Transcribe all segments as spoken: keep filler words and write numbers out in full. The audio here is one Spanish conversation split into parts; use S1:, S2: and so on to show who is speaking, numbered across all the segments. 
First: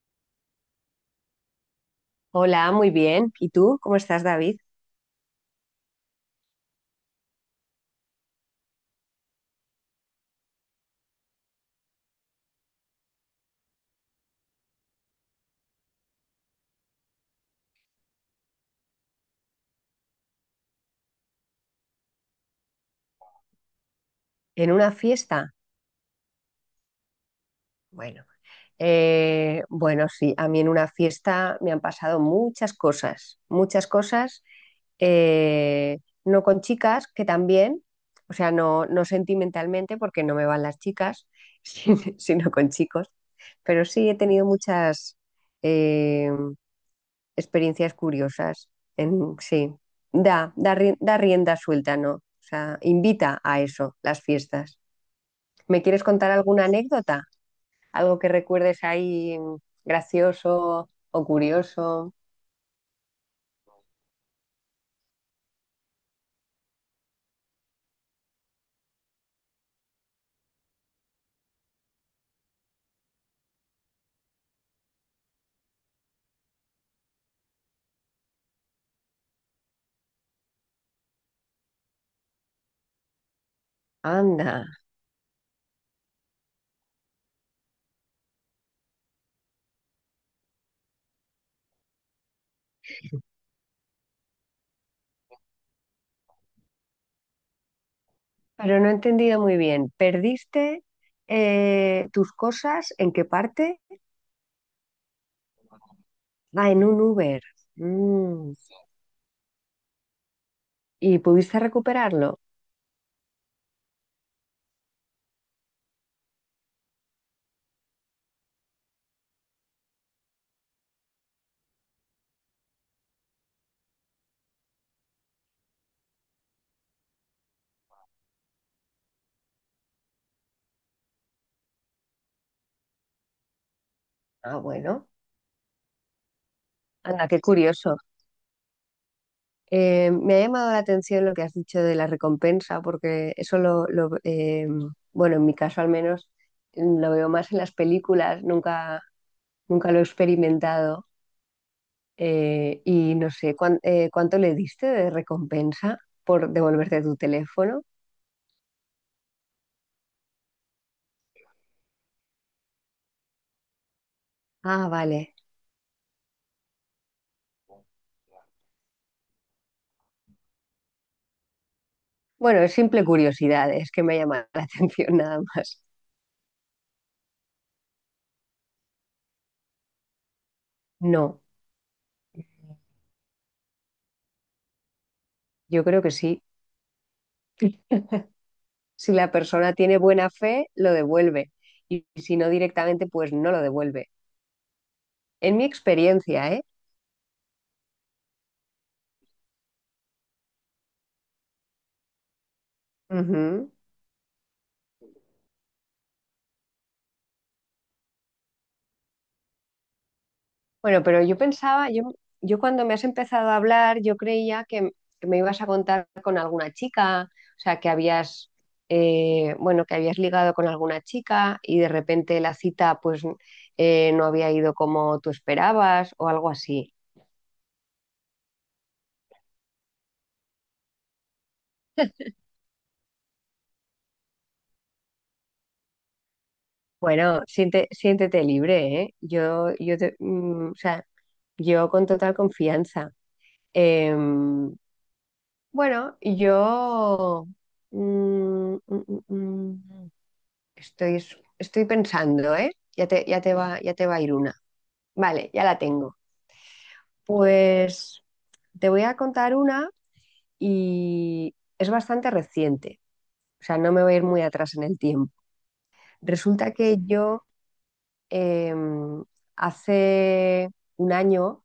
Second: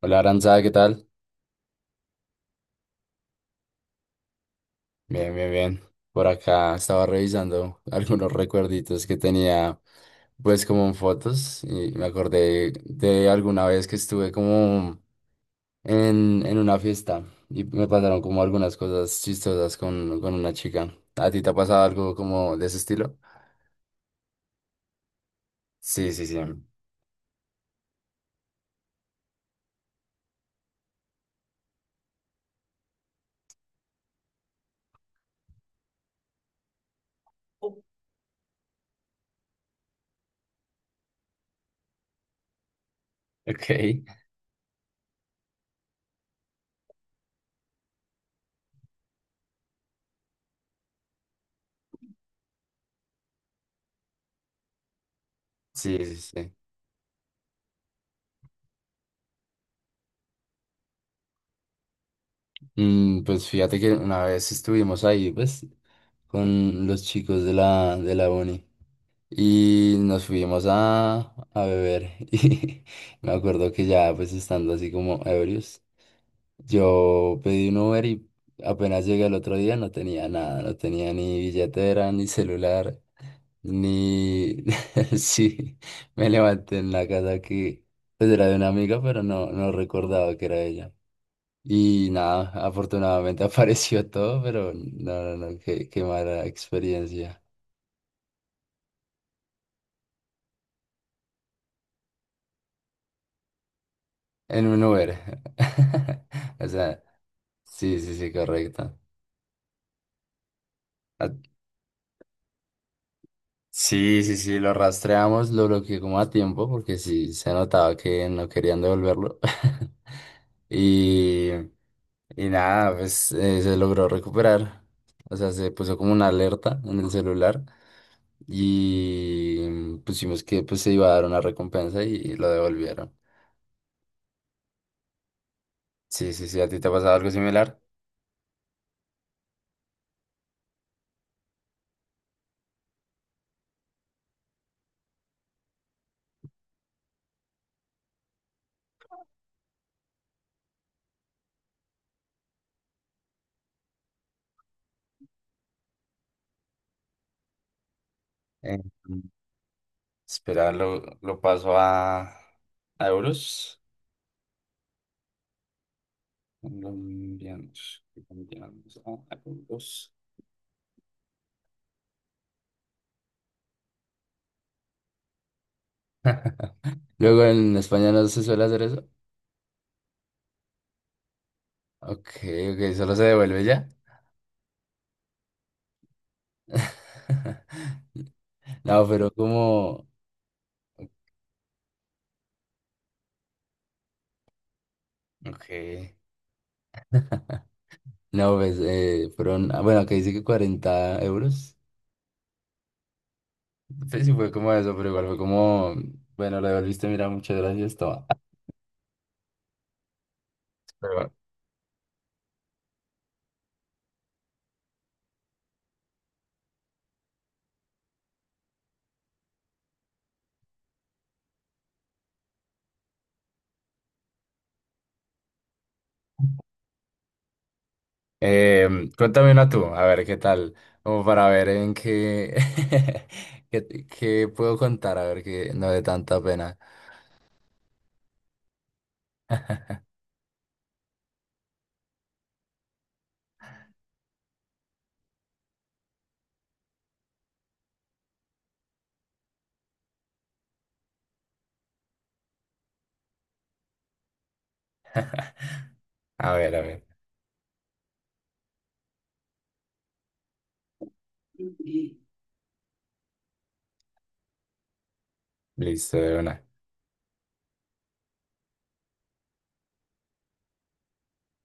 S1: Hola Aranza, ¿qué tal?
S2: Hola, muy bien. ¿Y tú? ¿Cómo estás, David?
S1: Bien, bien, bien. Por acá estaba revisando algunos recuerditos que tenía, pues como en fotos, y me acordé de alguna vez que estuve como en, en una fiesta y me pasaron como algunas cosas chistosas con, con una chica. ¿A ti te ha pasado algo como de ese estilo?
S2: ¿En una fiesta?
S1: Sí, sí, sí.
S2: Bueno, eh, bueno, sí, a mí en una fiesta me han pasado muchas cosas, muchas cosas, eh, no con chicas, que también, o sea, no, no sentimentalmente, porque no me van las chicas, sino sino con chicos, pero
S1: Ok.
S2: sí he tenido muchas eh, experiencias curiosas. En, sí, da, da, ri- da rienda suelta, ¿no? O sea, invita a eso, las fiestas. ¿Me quieres
S1: Sí, sí,
S2: contar
S1: sí.
S2: alguna anécdota? ¿Algo que recuerdes ahí mm, gracioso o curioso?
S1: Mm, pues fíjate que una vez estuvimos ahí, pues, con los chicos de la, de la uni. Y nos fuimos a, a beber. Y me acuerdo que ya, pues estando así como ebrios, yo pedí un Uber y apenas llegué el otro día no tenía nada, no tenía ni billetera, ni celular, ni...
S2: Anda,
S1: Sí, me levanté en la casa que pues era de una amiga, pero no, no recordaba que era ella. Y nada, afortunadamente apareció todo, pero no, no, no, qué, qué mala experiencia.
S2: pero no he entendido muy bien. ¿Perdiste eh, tus cosas en qué parte?
S1: En un Uber. O
S2: Ah, en un
S1: sea,
S2: Uber.
S1: sí, sí, sí,
S2: Mm,
S1: correcto.
S2: ¿y
S1: Ah,
S2: pudiste recuperarlo?
S1: sí, sí, sí, lo rastreamos, lo bloqueé como a tiempo porque sí se notaba que no querían devolverlo. Y, y nada, pues eh, se logró recuperar. O sea, se puso como una alerta en el celular y pusimos que pues se iba a dar una recompensa y lo devolvieron.
S2: Ah, bueno.
S1: Sí, sí, sí, ¿a ti te ha pasado
S2: Anda,
S1: algo
S2: qué
S1: similar?
S2: curioso. Eh, me ha llamado la atención lo que has dicho de la recompensa, porque eso lo, lo, eh, bueno, en mi caso al menos, mm, lo veo más en las películas, nunca, nunca lo he experimentado. Eh, y no sé, ¿cuán- eh, ¿cuánto le diste de recompensa por devolverte tu teléfono?
S1: Eh, Espera, lo, lo paso a, a euros.
S2: Ah, vale.
S1: Colombianos, colombianos, ah, a euros.
S2: Bueno, es simple curiosidad, es que me llama la atención nada más.
S1: Luego en España no se suele hacer eso.
S2: No,
S1: Ok, ok, solo se devuelve ya.
S2: yo creo que sí.
S1: No,
S2: Si
S1: pero
S2: la persona tiene
S1: como.
S2: buena fe, lo devuelve. Y si no directamente, pues no lo devuelve. En mi
S1: Ok.
S2: experiencia, ¿eh?
S1: No, pues eh, fueron. ah, Bueno, acá dice que cuarenta euros.
S2: Ujú.
S1: Pues sí, fue como eso, pero igual fue como. Bueno, lo devolviste, mira, muchas gracias, toma.
S2: Bueno, pero
S1: Pero
S2: yo pensaba, yo, yo cuando me has empezado a hablar, yo creía que, que me ibas a contar con alguna chica, o sea, que habías, eh, bueno, que habías ligado con alguna chica y de repente la cita, pues, eh, no había ido como tú esperabas o algo así.
S1: Em, cuéntame una tú, a ver qué tal, como para ver en qué, qué, qué puedo contar, a ver que no dé tanta pena.
S2: Bueno, siente- siéntete libre, ¿eh? Yo, yo te- mm, o sea, yo con total confianza. Em, bueno, yo, mm, mm, mm, mm. estoy, estoy pensando, ¿eh? Ya te, ya te va, ya te va a ir una. Vale, ya la tengo.
S1: A ver, a ver,
S2: Pues te voy a contar una y es bastante reciente. O sea, no me voy a ir muy atrás en el tiempo.
S1: listo, de una.
S2: Resulta que yo em, hace un año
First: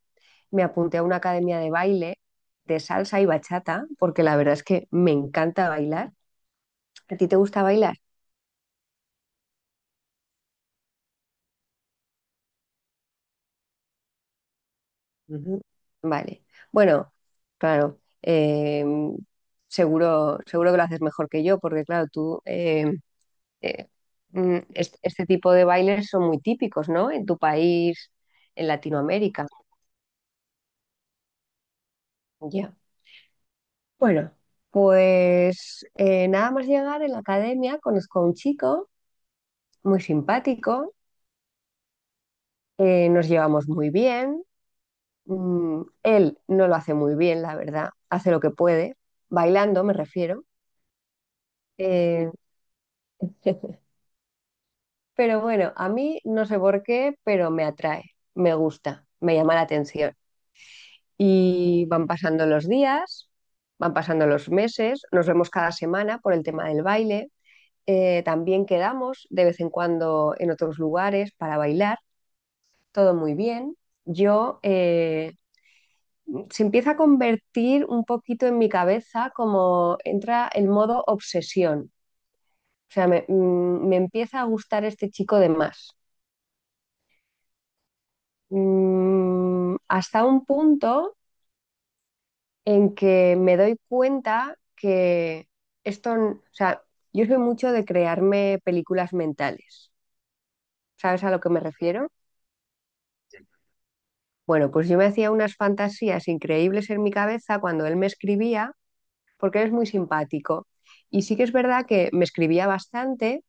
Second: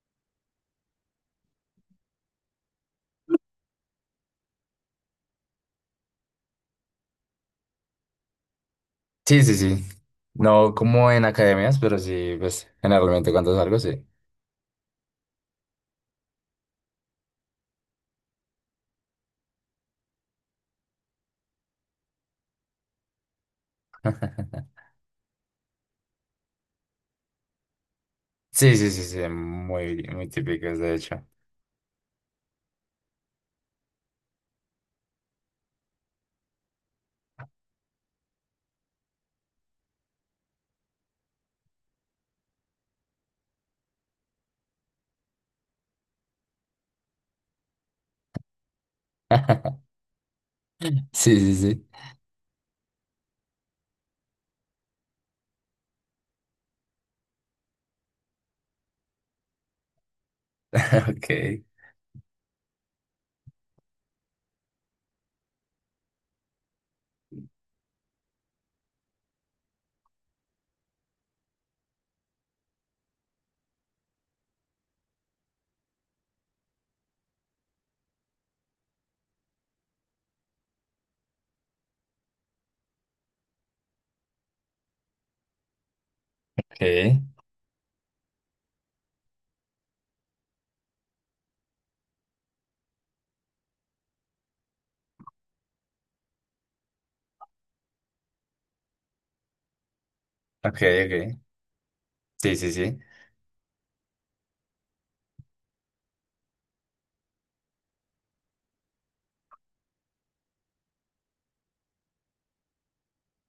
S2: me apunté a una academia de baile de salsa y bachata, porque la verdad es que me encanta bailar. ¿A ti te gusta bailar?
S1: Sí, sí, sí. No como en academias, pero sí, pues generalmente cuando salgo, sí.
S2: Ujú. Vale. Bueno, claro. Eh, seguro, seguro que lo haces mejor que yo, porque claro, tú, eh, eh, mm, est- este, tipo de bailes son muy típicos, ¿no? En tu país, en
S1: Sí, sí, sí, sí,
S2: Latinoamérica.
S1: muy, muy típicos, de hecho.
S2: Ya. Bueno, pues eh, nada más llegar en la academia, conozco a un chico muy simpático, eh, nos llevamos muy bien. Mm, él no lo hace muy bien, la verdad, hace lo que puede, bailando me refiero.
S1: Sí, sí, sí.
S2: eh, Pero bueno, a mí no sé por qué, pero me atrae, me gusta, me llama la atención.
S1: Ok,
S2: Y van pasando los días, van pasando los meses, nos vemos cada semana por el tema del baile. Eh, también quedamos de vez en cuando en otros lugares para bailar, todo muy bien. Yo eh, Se empieza a convertir un poquito en mi cabeza como entra el modo obsesión. O sea, me, mm, me empieza a gustar este chico de más.
S1: ok,
S2: Mm, hasta un punto en que me doy cuenta que esto, n- o sea, yo soy mucho de crearme películas mentales.
S1: ok,
S2: ¿Sabes a
S1: ok.
S2: lo que me refiero?
S1: Sí, sí, sí.
S2: Bueno, pues yo me hacía unas fantasías increíbles en mi cabeza cuando él me escribía, porque él es muy simpático. Y sí que es verdad que me escribía bastante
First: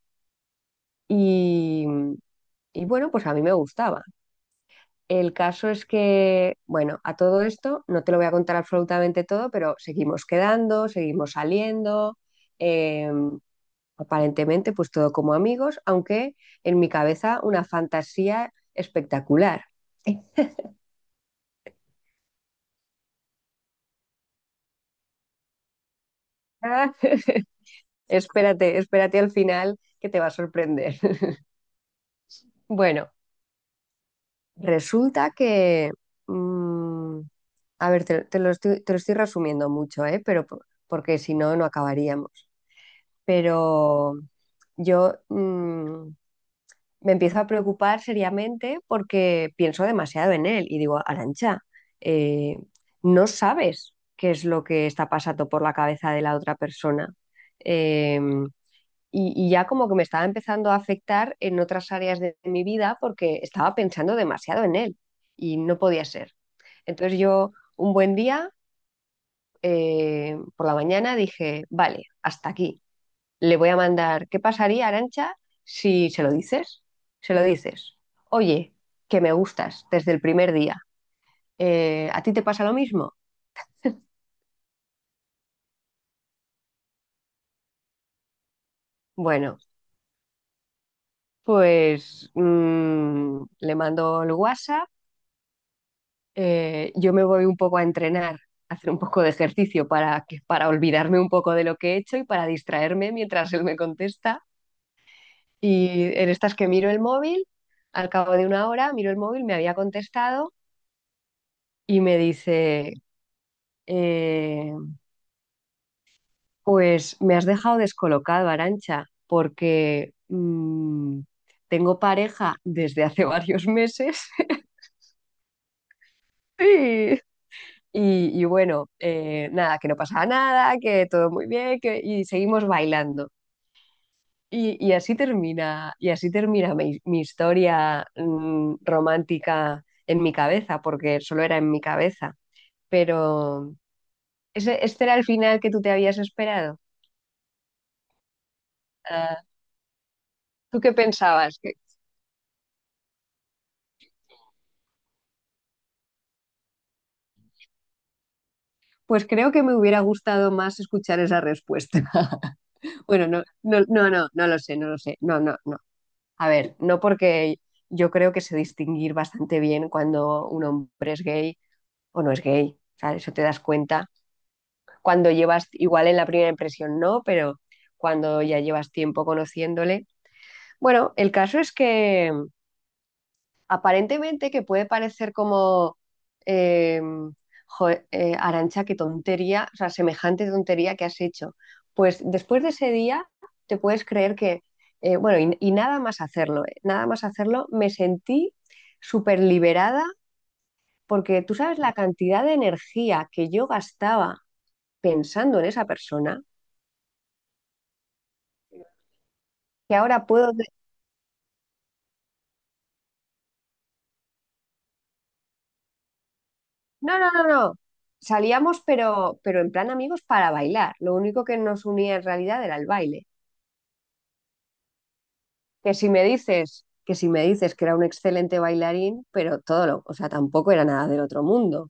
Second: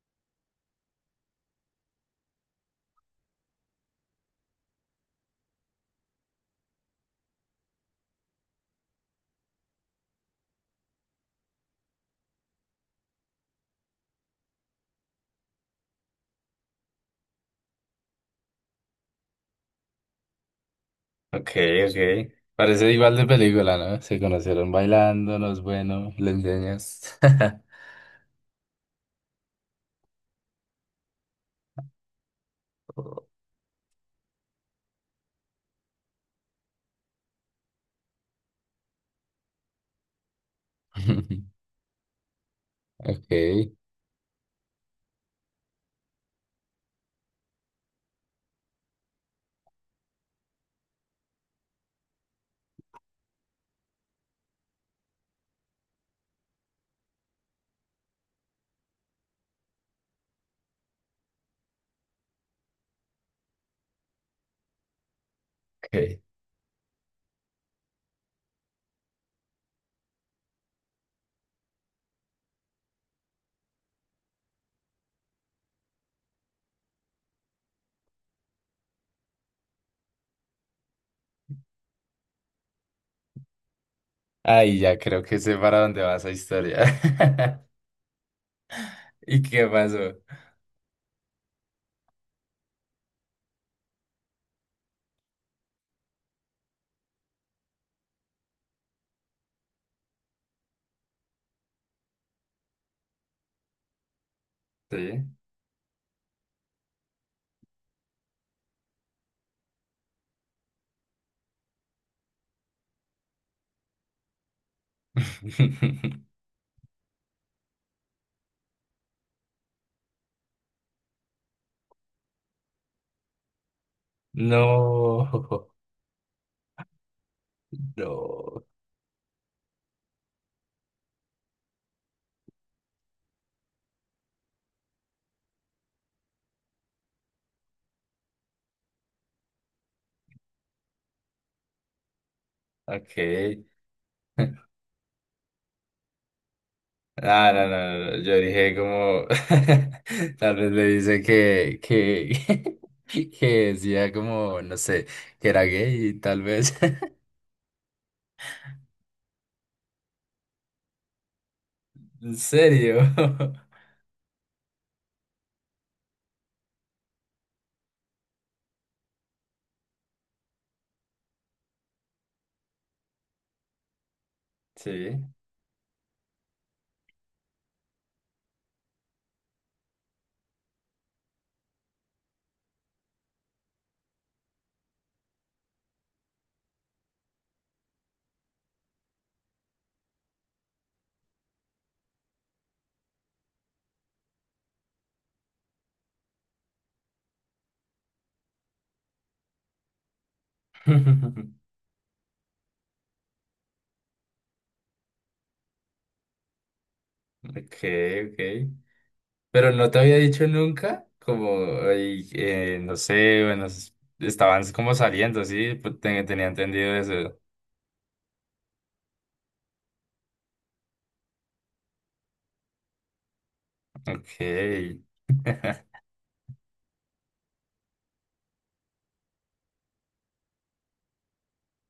S2: y, y bueno, pues a mí me gustaba. El caso es que, bueno, a todo esto no te lo voy a contar absolutamente todo, pero seguimos quedando, seguimos saliendo, eh, aparentemente pues todo como amigos, aunque en mi cabeza una fantasía espectacular.
S1: Ok, ok. Parece igual de película, ¿no? Se conocieron bailándonos, bueno, le enseñas.
S2: Espérate, espérate al final que te va a sorprender. Bueno, resulta que, mm, a ver, te, te lo estoy, te lo estoy resumiendo mucho, ¿eh? Pero po- porque si no, no acabaríamos.
S1: Ok,
S2: Pero yo mm, me empiezo a preocupar seriamente porque pienso demasiado en él y digo, Arancha, eh, no sabes qué es lo que está pasando por la cabeza de la otra persona. Eh, y, y ya como que me estaba empezando a afectar en otras áreas de mi vida porque estaba pensando demasiado en él y no podía
S1: ok.
S2: ser. Entonces yo un buen día, eh, por la mañana, dije, vale, hasta aquí le voy a mandar, ¿qué pasaría, Arancha, si se lo dices? Se lo dices. Oye, que me gustas desde el primer día. Eh, ¿a ti te pasa lo mismo?
S1: Ay, ya creo que sé para dónde va esa historia. ¿Y
S2: Bueno,
S1: qué pasó?
S2: pues mm, le mando el WhatsApp. Eh, yo me voy un poco a entrenar, a hacer un poco de ejercicio para, que, para olvidarme un poco de lo que he hecho y para distraerme mientras él me contesta.
S1: Sí.
S2: Y en estas que miro el móvil, al cabo de una hora miro el móvil, me había contestado y me dice, eh, pues me has dejado descolocado, Arancha, porque mm, tengo pareja desde hace varios meses
S1: No,
S2: y, y
S1: no.
S2: bueno, eh, nada, que no pasa nada, que todo muy bien, que, y seguimos bailando. Y, y así termina, y así termina mi, mi historia mm, romántica en mi cabeza, porque solo era en mi cabeza.
S1: Ok.
S2: Pero ese, este era el final que tú te habías esperado.
S1: Ah, no, no, no, no. Yo dije como,
S2: Ah,
S1: tal vez
S2: ¿tú
S1: le
S2: qué
S1: dice
S2: pensabas?
S1: que, que, que decía como, no sé, que era gay, tal vez.
S2: Pues creo que me hubiera gustado más escuchar esa respuesta.
S1: ¿En serio?
S2: Bueno, no, no, no, no, no lo sé, no lo sé. No, no, no. A ver, no porque yo creo que sé distinguir bastante bien cuando un hombre es gay o no es gay. ¿Sabes? Eso te das cuenta.
S1: Sí.
S2: Cuando llevas, igual en la primera impresión no, pero cuando ya llevas tiempo conociéndole. Bueno, el caso es que aparentemente que puede parecer como, eh, jo, eh, Arancha, qué tontería, o sea, semejante tontería que has hecho. Pues después de ese día te puedes creer que, eh, bueno, y, y nada más hacerlo, eh, nada más hacerlo, me sentí súper liberada porque tú sabes la cantidad de energía que yo gastaba pensando en esa persona,
S1: Ok, ok. Pero no
S2: que
S1: te había
S2: ahora
S1: dicho
S2: puedo... de-
S1: nunca, como, ay, eh, no sé, bueno, s- estaban como saliendo, sí, pues ten- tenía entendido
S2: No, no,
S1: eso.
S2: no, no. Salíamos, pero, pero en plan amigos para bailar. Lo único que nos unía en realidad era el baile.
S1: Ok,
S2: Que si me dices, que si me dices que era un excelente bailarín, pero todo lo, o sea, tampoco era nada del otro mundo.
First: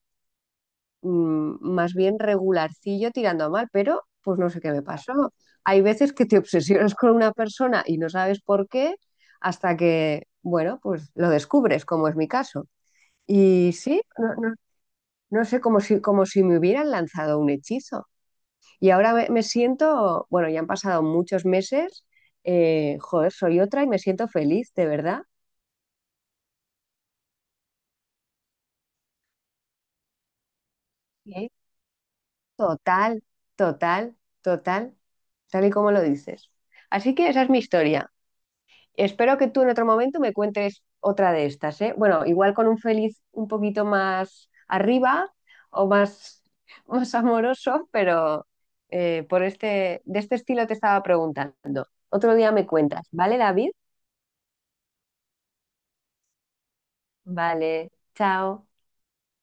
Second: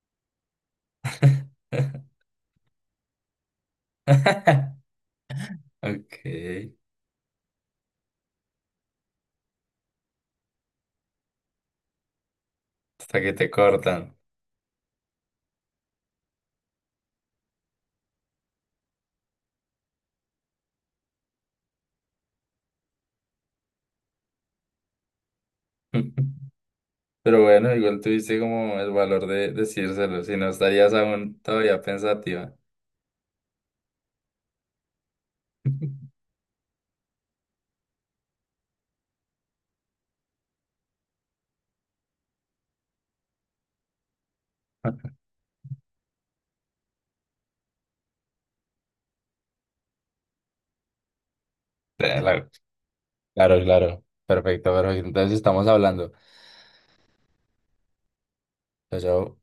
S2: Mm, más bien regularcillo tirando a mal, pero pues no sé qué me pasó. Hay veces que te
S1: ok.
S2: obsesionas con una persona y no sabes por qué hasta que, bueno, pues lo descubres, como es mi caso.
S1: Hasta que te
S2: Y sí,
S1: cortan.
S2: no, no, no sé, como si, como si me hubieran lanzado un hechizo. Y ahora me, me siento, bueno, ya han pasado muchos meses, eh, joder, soy otra y me siento feliz, de verdad.
S1: Pero bueno, igual tuviste como el valor de decírselo, si no estarías aún
S2: Sí,
S1: todavía pensativa.
S2: total, total, total, tal y como lo dices. Así que esa es mi historia. Espero que tú en otro momento me cuentes otra de estas, ¿eh? Bueno, igual con un feliz un poquito más arriba o más, más amoroso, pero eh, por este, de este estilo te estaba preguntando. Otro
S1: Claro,
S2: día me cuentas, ¿vale,
S1: claro,
S2: David?
S1: claro. Perfecto, perfecto. Entonces estamos hablando.
S2: Vale, chao.
S1: Chao, chao.